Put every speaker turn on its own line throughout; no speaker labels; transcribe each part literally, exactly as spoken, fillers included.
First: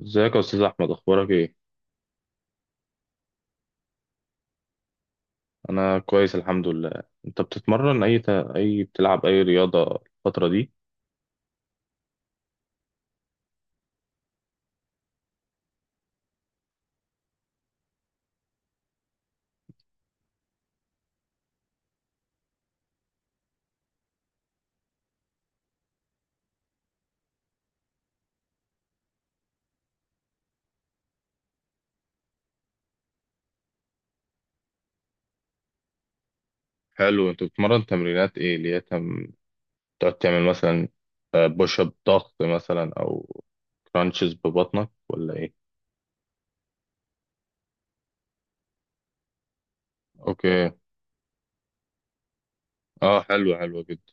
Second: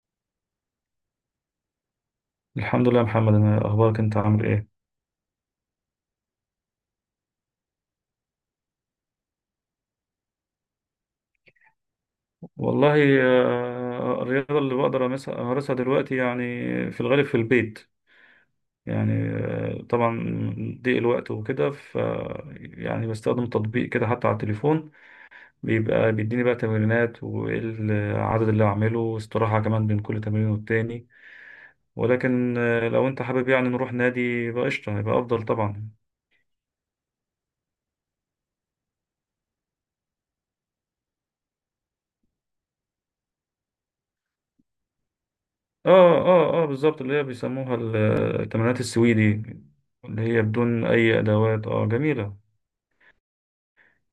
ازيك يا استاذ احمد، اخبارك ايه؟
الحمد لله يا محمد، انا اخبارك؟ انت عامل ايه؟
انا كويس الحمد لله. انت بتتمرن اي ت... اي بتلعب اي رياضه الفتره دي؟
والله، آه، الرياضه اللي بقدر أمس- امارسها دلوقتي يعني، في الغالب في البيت. يعني آه، طبعا ضيق الوقت وكده، ف يعني بستخدم تطبيق كده حتى على التليفون، بيبقى بيديني بقى تمرينات وايه العدد اللي هعمله واستراحه كمان بين كل تمرين والتاني. ولكن آه، لو انت حابب يعني نروح نادي يبقى قشطه، يبقى افضل طبعا.
حلو. انت بتتمرن تمرينات ايه؟ اللي هي تم... تقعد تعمل مثلا بوش اب، ضغط مثلا، او كرانشز ببطنك، ولا ايه؟
اه اه اه بالظبط، اللي هي بيسموها ال- التمرينات السويدي، اللي هي
اوكي.
بدون اي ادوات. اه جميله.
اه حلو، حلو جدا.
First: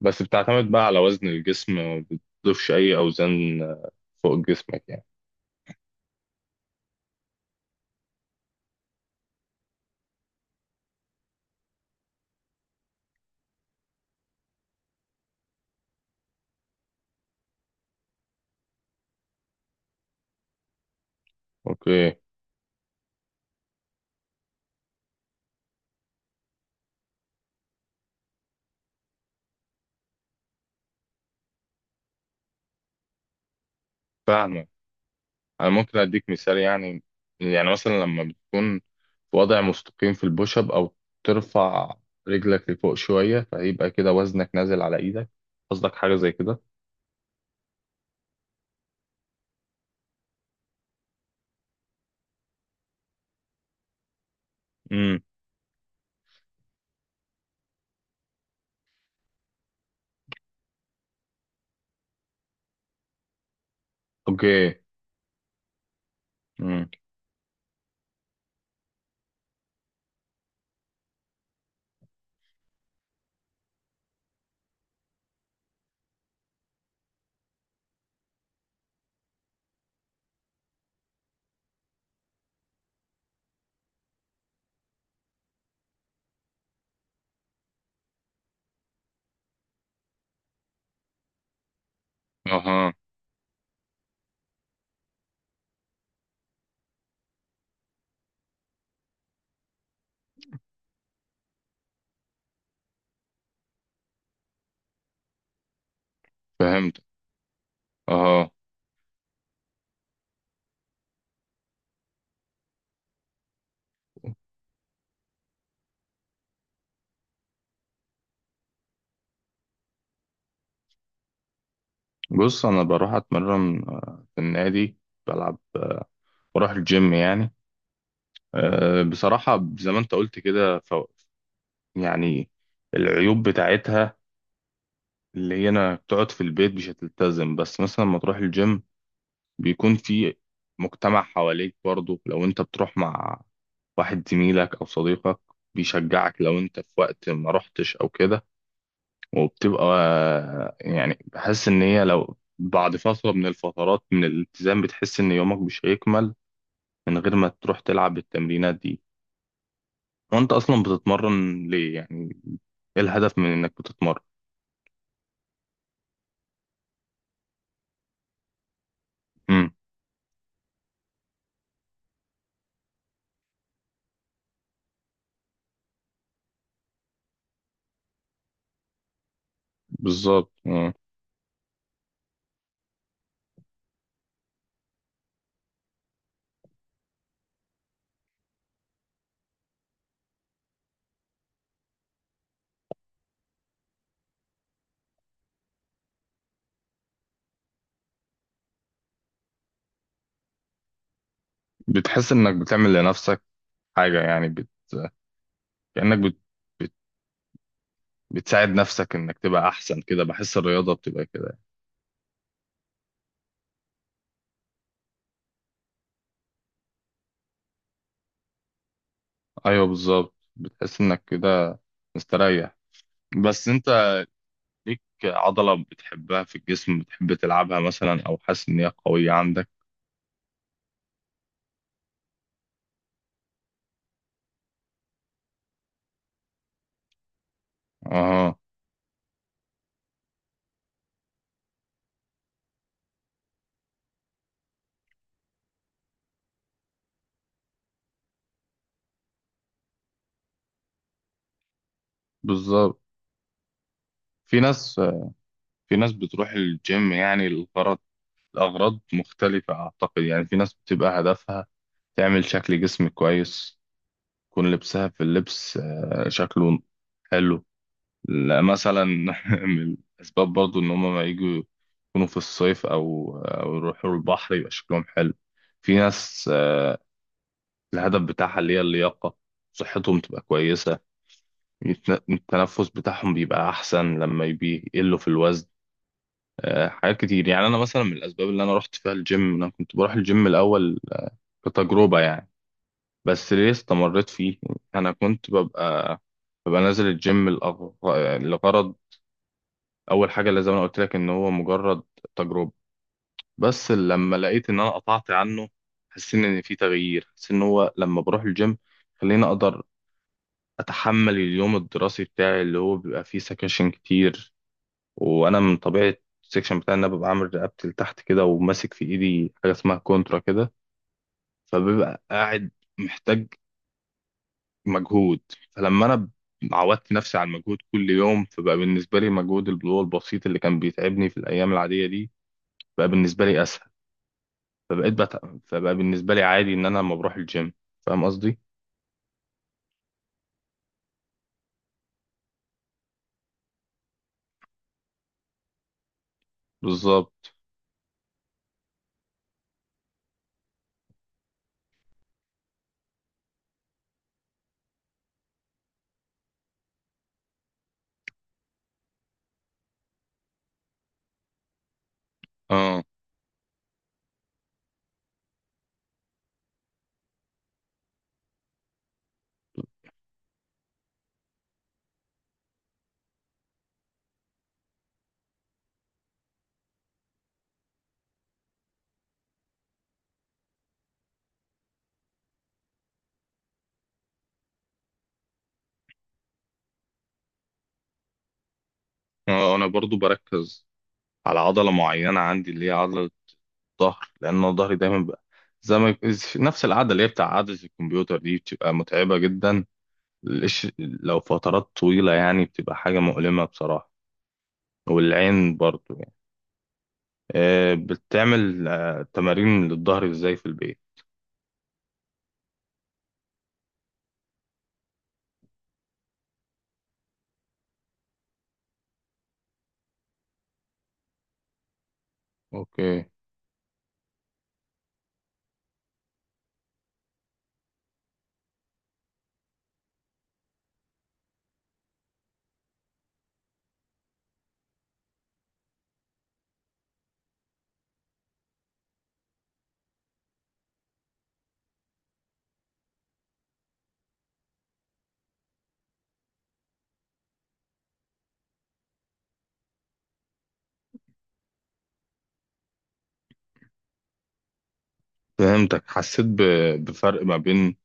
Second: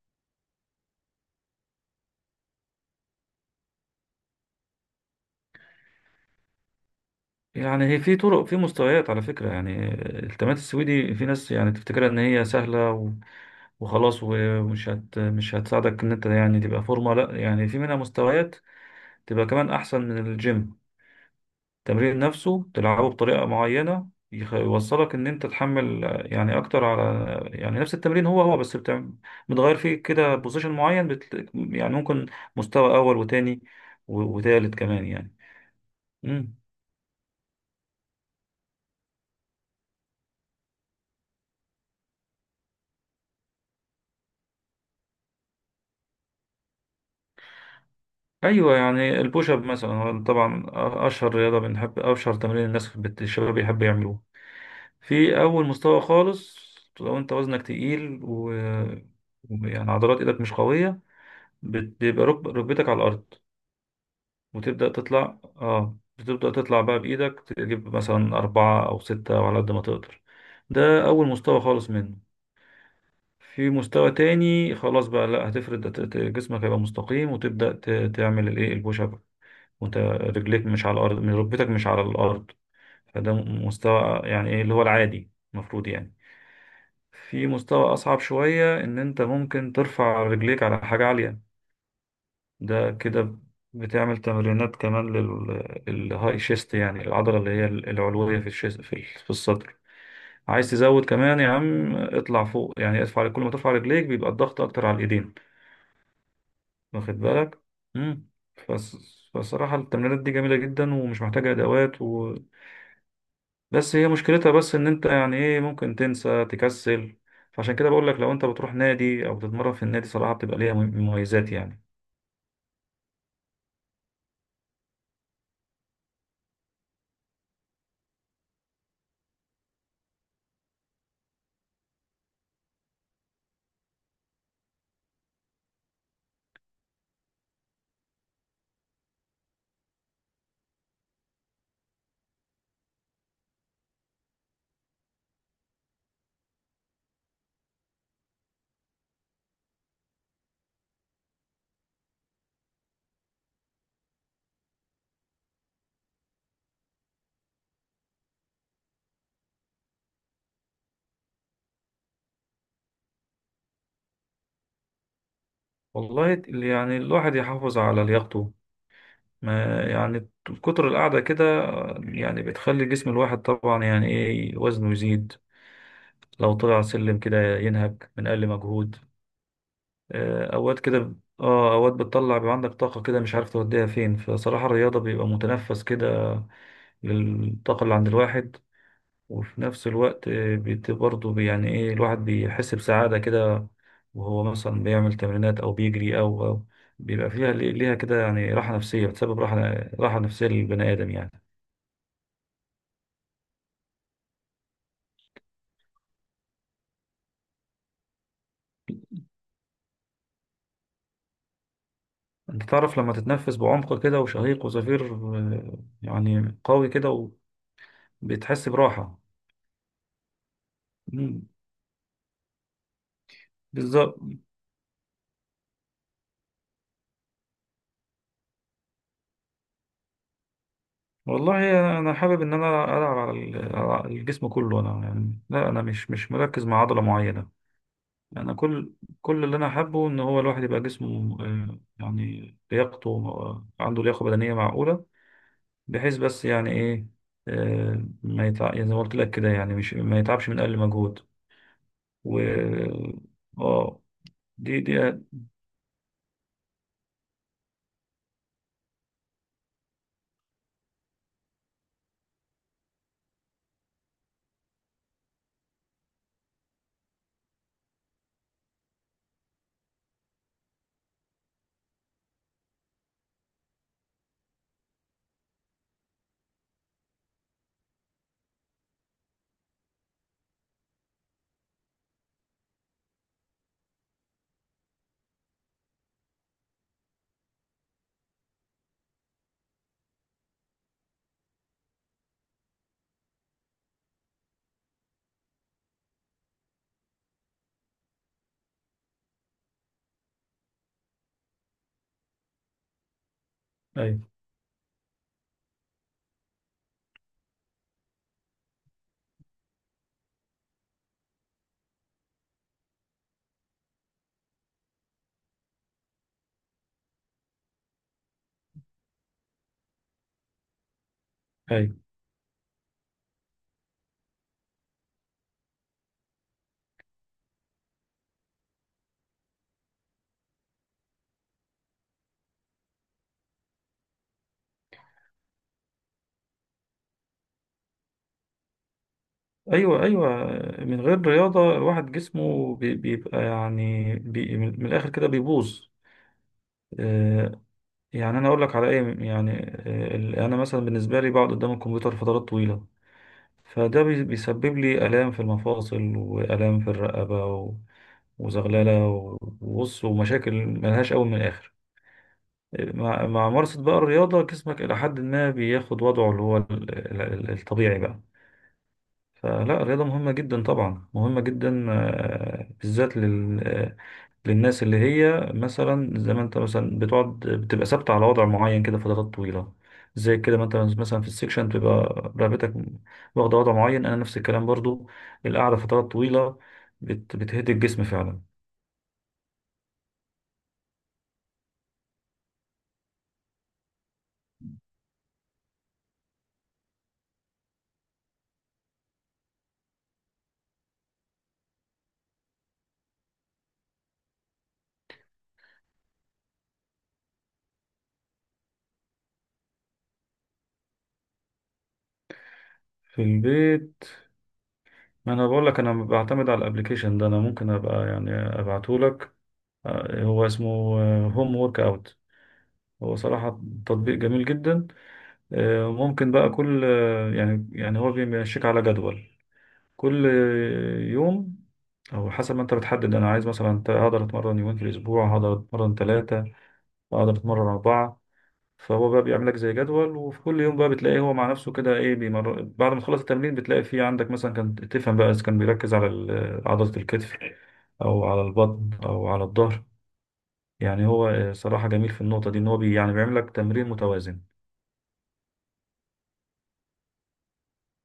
بس بتعتمد بقى على وزن الجسم، ما بتضيفش اي اوزان آه، فوق جسمك يعني.
يعني هي في طرق، في مستويات على فكره. يعني التمرينات السويدي في ناس يعني تفتكرها ان هي سهله و- وخلاص، ومش هت مش هتساعدك ان انت يعني تبقى فورمه. لا، يعني في منها مستويات تبقى كمان احسن من الجيم.
اوكي.
التمرين نفسه تلعبه بطريقة معينة، يخ- يوصلك ان انت تحمل آه، يعني اكتر على، يعني نفس التمرين هو هو، بس بتع- بتغير فيه كده بوزيشن معين، بت... يعني ممكن مستوى اول وتاني و-
فاهمك.
وتالت كمان يعني.
انا ممكن اديك
مم.
مثال يعني. يعني مثلا لما بتكون في وضع مستقيم في البوش اب، او ترفع رجلك لفوق شويه، فيبقى كده وزنك نازل على ايدك. قصدك حاجه زي كده؟
ايوه، يعني البوش اب مثلا هو طبعا أ- اشهر رياضة بنحب، اشهر تمرين الناس بت... الشباب بيحب يعملوه.
امم.
في اول مستوى خالص، لو انت وزنك تقيل و... يعني عضلات ايدك مش قوية، بت- بيبقى ركب- ركبتك على الارض،
اوكي.
وتبدأ تطلع. اه، بتبدأ تطلع
امم.
بقى بإيدك تجيب مثلا أربعة أو ستة أو على قد ما تقدر. ده أول مستوى خالص منه. في مستوى تاني، خلاص بقى لا هتفرد ت- ت- جسمك هيبقى مستقيم، وتبدأ ت- تعمل الإيه، البوش أب، وأنت رجليك مش على الأرض، من ركبتك مش على الأرض. فده م- مستوى يعني إيه اللي هو العادي المفروض يعني. في مستوى أصعب شوية، إن أنت ممكن ترفع رجليك على حاجة عالية. ده
اها.
كده بتعمل تمرينات كمان للهاي شيست، يعني العضلة اللي هي العلوية في الشيست، في في الصدر. عايز تزود كمان يا عم، اطلع فوق، يعني ارفع. كل ما ترفع رجليك بيبقى الضغط اكتر على الايدين.
فهمت.
واخد بالك. امم.
اها.
فص- فصراحة التمرينات دي جميلة جدا، ومش محتاجة ادوات و... بس هي مشكلتها، بس ان انت يعني ايه ممكن تنسى تكسل. فعشان كده بقول لك، لو انت بتروح نادي او بتتمرن في النادي صراحة، بتبقى ليها مميزات يعني.
بص، انا بروح اتمرن آه، في النادي، بلعب آه، بروح الجيم يعني. آه، بصراحه زي ما انت قلت كده، ف... يعني العيوب بتاعتها اللي هي انا بتقعد في البيت مش هتلتزم. بس مثلا لما تروح الجيم بيكون في مجتمع حواليك. برضه لو انت بتروح مع واحد زميلك او صديقك بيشجعك لو انت في وقت ما رحتش او كده. وبتبقى يعني بحس ان هي لو بعد فترة من الفترات من الالتزام بتحس ان يومك مش هيكمل من غير ما تروح تلعب التمرينات دي. وانت اصلا بتتمرن ليه يعني؟ ايه الهدف من انك بتتمرن؟
والله يعني الواحد يحافظ على لياقته،
امم.
ما يعني كتر القعدة كده يعني بتخلي جسم الواحد طبعا يعني ايه وزنه يزيد، لو طلع سلم كده ينهك من أقل مجهود.
بالظبط.
آه، أوقات
مم.
كده، اه، أوقات بتطلع بيبقى عندك طاقة كده مش عارف توديها فين، فصراحة الرياضة بيبقى متنفس كده للطاقة اللي عند الواحد. وفي نفس الوقت آه، بت- برضه بي- يعني ايه الواحد بيحس بسعادة كده، وهو مثلا بيعمل تمرينات أو بيجري أو أو بيبقى فيها، ليها كده يعني راحة نفسية، بتسبب راحة، راحة نفسية للبني آدم يعني.
بتحس انك بتعمل لنفسك حاجة. يعني بت... كأنك بت... بتساعد نفسك انك تبقى احسن كده. بحس الرياضة بتبقى كده.
انت تعرف لما تتنفس بعمق كده، وشهيق وزفير آه، يعني قوي كده وبتحس براحة.
ايوه بالظبط، بتحس انك
مم.
كده مستريح. بس انت
بالظبط.
ليك عضلة بتحبها في الجسم بتحب تلعبها مثلا، او حاسس ان هي قوية عندك؟
والله، انا حابب ان انا العب على ال- على الجسم كله. انا يعني لا، انا مش مش مركز مع عضلة معينة. انا
اه.
كل كل اللي انا حابه ان هو الواحد يبقى جسمه آه، يعني لياقته آه، عنده لياقة بدنية معقولة، بحيث بس يعني ايه آه، ما يتع... يعني زي ما قلت لك كده، يعني مش ما يتعبش من اقل مجهود.
بالظبط.
و اه.
في
دي دي
ناس في ناس بتروح الجيم يعني الغرض الاغراض مختلفة اعتقد. يعني في ناس بتبقى هدفها تعمل شكل جسم كويس، يكون لبسها في اللبس آه، شكله حلو. لا، مثلا من الأسباب برضو إن هما ما يجوا يكونوا في الصيف أو أو يروحوا البحر يبقى شكلهم حلو. في ناس آه، الهدف بتاعها اللي هي اللياقة، صحتهم تبقى كويسة، يتن- التنفس بتاعهم بيبقى أحسن لما يبي- يقلوا في الوزن. آه، حاجات كتير يعني. أنا مثلا من الأسباب اللي أنا رحت فيها الجيم، أنا كنت بروح الجيم الأول آه، كتجربة يعني. بس ليه استمريت فيه؟ أنا كنت ببقى ببقى نازل الجيم لأغ- لغرض. اول حاجه اللي زي ما أنا قلت لك ان هو مجرد تجربه. بس
ايوه،
لما لقيت ان انا قطعت عنه حسيت ان في تغيير. حسيت ان هو لما بروح الجيم خليني اقدر اتحمل اليوم الدراسي بتاعي اللي هو بيبقى فيه سكاشن كتير. وانا من طبيعه السكشن بتاعي ان انا ببقى عامل رقبتي لتحت كده، وماسك في ايدي حاجه اسمها كونترا كده،
ايوه،
فببقى قاعد محتاج مجهود. فلما انا عودت نفسي على المجهود كل يوم، فبقى بالنسبه لي مجهود اللي هو البسيط اللي كان بيتعبني في الايام العاديه دي بقى بالنسبه لي اسهل. فبقيت بت... فبقى بالنسبة لي عادي إن أنا لما بروح الجيم. فاهم قصدي؟
ايوه، ايوه. من غير رياضه الواحد جسمه بي- بيبقى يعني بي، من من الاخر كده بيبوظ.
بالظبط.
آه، يعني انا اقول لك على ايه، يعني آه، ال- انا مثلا بالنسبه لي بقعد قدام الكمبيوتر فترات طويله، فده بي- بيسبب لي الام في المفاصل، والام في الرقبه و- وزغلله و- وبص، ومشاكل ملهاش اول من الاخر.
اه.
مع مع ممارسه بقى الرياضه، جسمك الى حد ما بياخد وضعه اللي هو ال- ال- الطبيعي بقى. فلا، الرياضة مهمة جدا طبعا، مهمة جدا آه، بالذات لل... آه، للناس اللي هي مثلا زي ما انت، مثلا بتقعد بتبقى ثابتة على وضع معين كده فترات طويلة. زي كده ما انت مثلا في السكشن بتبقى رقبتك واخدة وضع معين. انا نفس الكلام برضو، القعدة فترات طويلة بت... بتهدي الجسم فعلا.
آه، أنا برضو بركز على عضلة معينة عندي اللي هي عضلة الظهر، لأن أنا ظهري دايما بقى زي ما نفس العادة اللي هي بتاع عادة الكمبيوتر دي بتبقى متعبة جدا. الإش- لو فترات طويلة يعني بتبقى حاجة مؤلمة بصراحة. والعين برضو يعني. آه، بتعمل آه، تمارين للظهر إزاي في البيت؟
في البيت، ما انا بقول لك، انا بعتمد على الابلكيشن ده. انا ممكن ابقى يعني ابعته لك. آه، هو اسمه هوم ورك اوت. هو
اوكي.
صراحة تطبيق جميل جدا. ممكن بقى كل، يعني يعني هو بيمشيك على جدول كل يوم، او حسب ما انت بتحدد. انا عايز مثلا أنت هقدر اتمرن يومين في الاسبوع، هقدر اتمرن ثلاثة، هقدر اتمرن اربعة. فهو بقى بيعمل لك زي جدول، وفي كل يوم بقى بتلاقيه هو مع نفسه كده ايه بيمر. بعد ما تخلص التمرين بتلاقي فيه عندك مثلا كان تفهم بقى اذا كان بيركز على ال- عضلة الكتف او على البطن او على الظهر. يعني هو صراحة جميل في النقطة دي ان هو بي، يعني بيعمل لك تمرين متوازن.
فهمتك. حسيت ب- بفرق ما بين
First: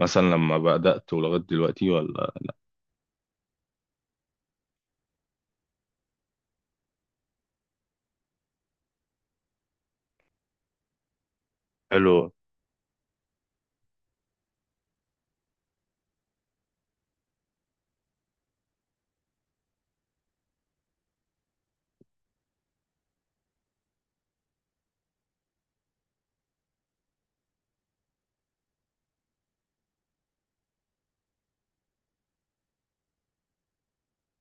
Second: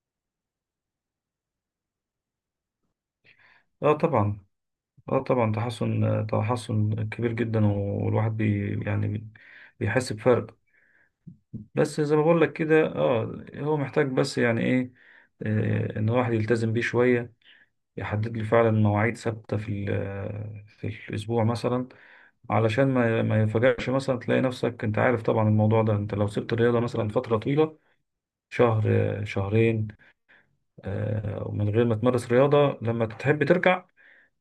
مثلا لما بدأت ولغاية دلوقتي ولا؟
اه طبعا، اه طبعا. تحسن، تحسن كبير جدا، والواحد بي، يعني بي- بيحس بفرق. بس
حلو.
زي ما بقول لك كده، اه، هو محتاج بس يعني ايه آه، ان الواحد يلتزم بيه شوية، يحدد له فعلا مواعيد ثابتة في ال- في الاسبوع مثلا. علشان ما ما يفاجئش مثلا تلاقي نفسك. انت عارف طبعا الموضوع ده، انت لو سبت الرياضة مثلا فترة طويلة، شهر آه، شهرين، آه، ومن غير ما تمارس رياضة لما تحب ترجع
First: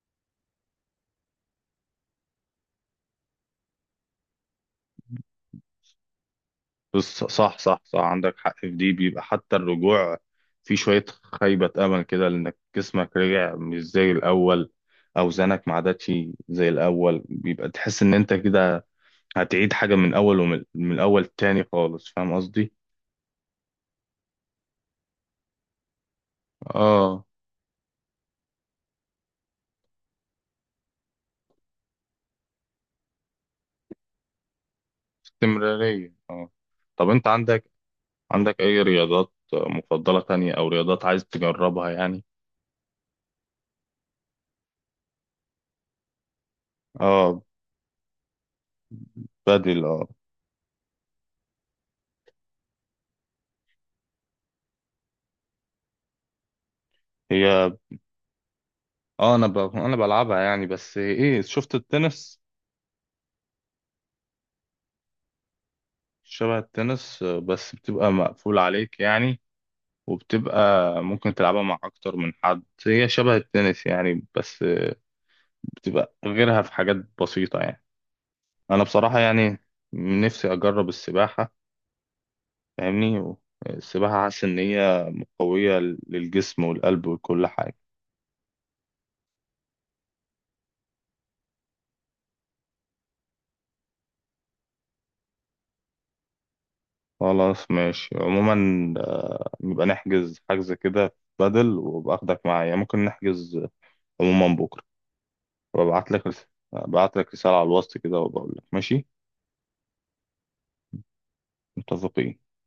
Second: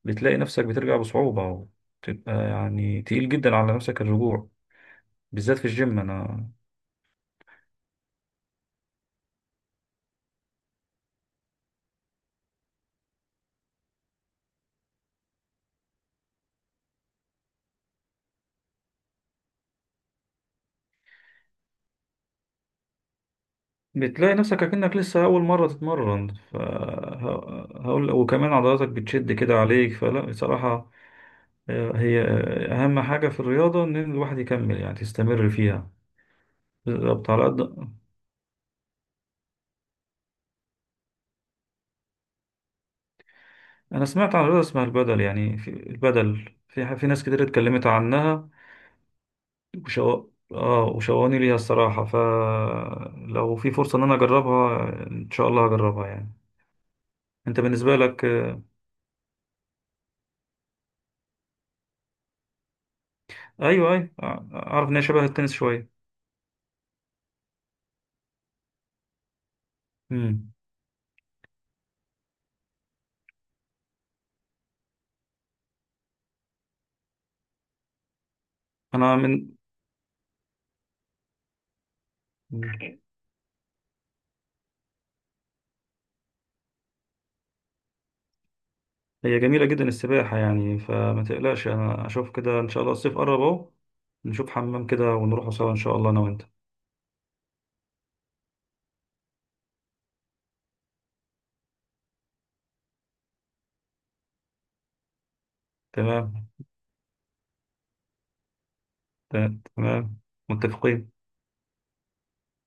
بتلاقي نفسك بترجع بصعوبة، وتبقى يعني تقيل جدا على نفسك الرجوع، بالذات في الجيم. أنا
بص، صح صح صح، عندك حق في دي. بيبقى حتى الرجوع في شوية خيبة أمل كده، لأنك جسمك رجع مش زي الأول، أوزانك ما عادتش زي الأول، بيبقى تحس إن أنت كده هتعيد حاجة من أول، ومن من أول تاني خالص. فاهم قصدي؟
بتلاقي نفسك أكنك لسه أول مرة تتمرن. ف
آه.
ه- هقول وكمان عضلاتك بتشد كده عليك، فلا بصراحة آه، هي أهم حاجة في الرياضة إن الواحد يكمل، يعني تستمر فيها.
استمرارية آه. طب أنت
بالظبط على قد.
عندك عندك أي رياضات مفضلة تانية، أو رياضات عايز تجربها يعني؟
أنا سمعت عن رياضة اسمها البدل، يعني في البدل في في ناس
آه.
كتير اتكلمت عنها
بدل آه.
وشو... اه، وشوقني ليها الصراحة، فلو في فرصة ان انا اجربها ان شاء الله هجربها يعني. انت
هي
بالنسبة لك آه،
اه، انا ب... انا بلعبها يعني. بس ايه، شفت التنس؟
ايوه ايوه، آه، اعرف ان هي شبه التنس شوية.
شبه التنس آه، بس بتبقى مقفول عليك يعني.
امم.
وبتبقى ممكن تلعبها مع اكتر من حد. هي شبه التنس يعني، بس بتبقى غيرها في حاجات بسيطة يعني. انا
انا
بصراحة
من،
يعني نفسي اجرب السباحة.
مم.
فاهمني؟ و- السباحة حاسس ان هي قوية للجسم والقلب وكل حاجة.
هي جميلة جدا السباحة يعني، فما تقلقش، انا اشوف كده ان شاء الله. الصيف قرب اهو، نشوف حمام كده ونروح سوا ان شاء الله انا وانت.
خلاص ماشي. عموما آه، نبقى نحجز حجز كده بدل، وباخدك معايا ممكن نحجز. عموما بكرة وابعت لك رس-
تمام.
ابعت لك رسالة على الوسط كده وبقول لك ماشي.
ت- تمام. متفقين.
متفقين.